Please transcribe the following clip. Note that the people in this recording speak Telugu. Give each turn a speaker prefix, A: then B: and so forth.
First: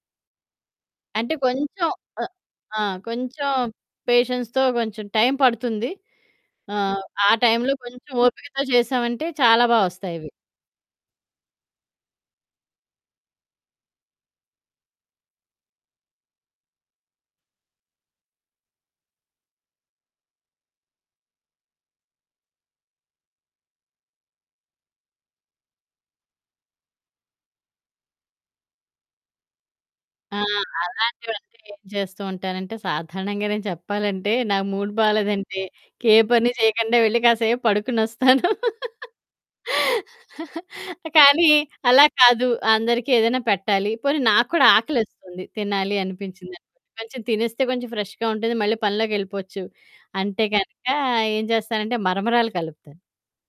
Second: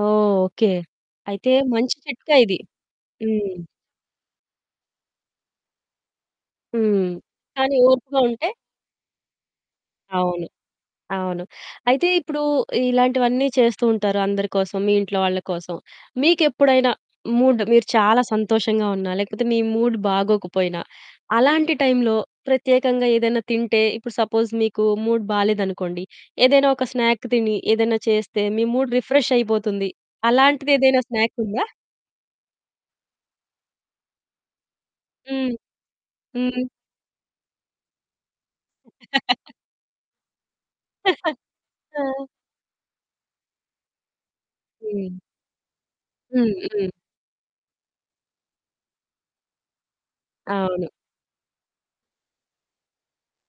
A: ఓహ్! ఓకే.
B: అంటే
A: అయితే
B: కొంచెం
A: మంచి
B: ఆహ్,
A: చిట్కా ఇది.
B: ఆ! కొంచెం
A: హ్మ్.
B: పేషెన్స్‌తో కొంచెం టైం పడుతుంది. ఆహ్,
A: హ్మ్.
B: ఆ టైంలో
A: కానీ
B: కొంచెం
A: ఓర్పుగా ఉంటే
B: ఓపికతో చేశామంటే చాలా బా ఒస్తాయివి.
A: అవును. అవును. అయితే ఇప్పుడు ఇలాంటివన్నీ చేస్తూ ఉంటారు అందరి కోసం మీ ఇంట్లో వాళ్ళ కోసం. మీకెప్పుడైనా మూడ్, మీరు చాలా సంతోషంగా ఉన్నా, లేకపోతే మీ మూడ్ బాగోకపోయినా, అలాంటి టైంలో ప్రత్యేకంగా ఏదైనా తింటే ఇప్పుడు సపోజ్ మీకు మూడ్ బాలేదనుకోండి ఏదైనా ఒక స్నాక్ తిని, ఏదైనా చేస్తే, మీ మూడ్ రిఫ్రెష్ అయిపోతుంది.
B: ఆ!
A: అలాంటిదేదైనా స్నాక్
B: అలాంటివన్నీ
A: ఉందా?
B: ఎందుకు చేస్తూ ఉంటానంటే సాధారణంగా నేను చెప్పాలంటే నా మూడ్
A: హ్మ్.
B: బాలేదంటే ఇంకే పని
A: హ్మ్.
B: చేయకుండా వెళ్లి కాసేపు పడుకొనొస్తాను. కానీ అలా
A: ఆ!
B: కాదు. అందరికి ఏదైనా పెట్టాలి. పోనీ నాకు కూడా
A: హ్మ్.
B: ఆకలేస్తుంది. తినాలి
A: హ్మ్.
B: అనిపించింది
A: హ్మ్.
B: అనుకోండి. కొంచెం తినేస్తే కొంచెం ఫ్రెష్‌గా ఉంటుంది. మళ్ళి పనిలోకెళ్ళిపోవచ్చు. అంటే గనుక
A: అవును.
B: ఏం చేస్తానంటే మరమరాలు కలుపుతాను.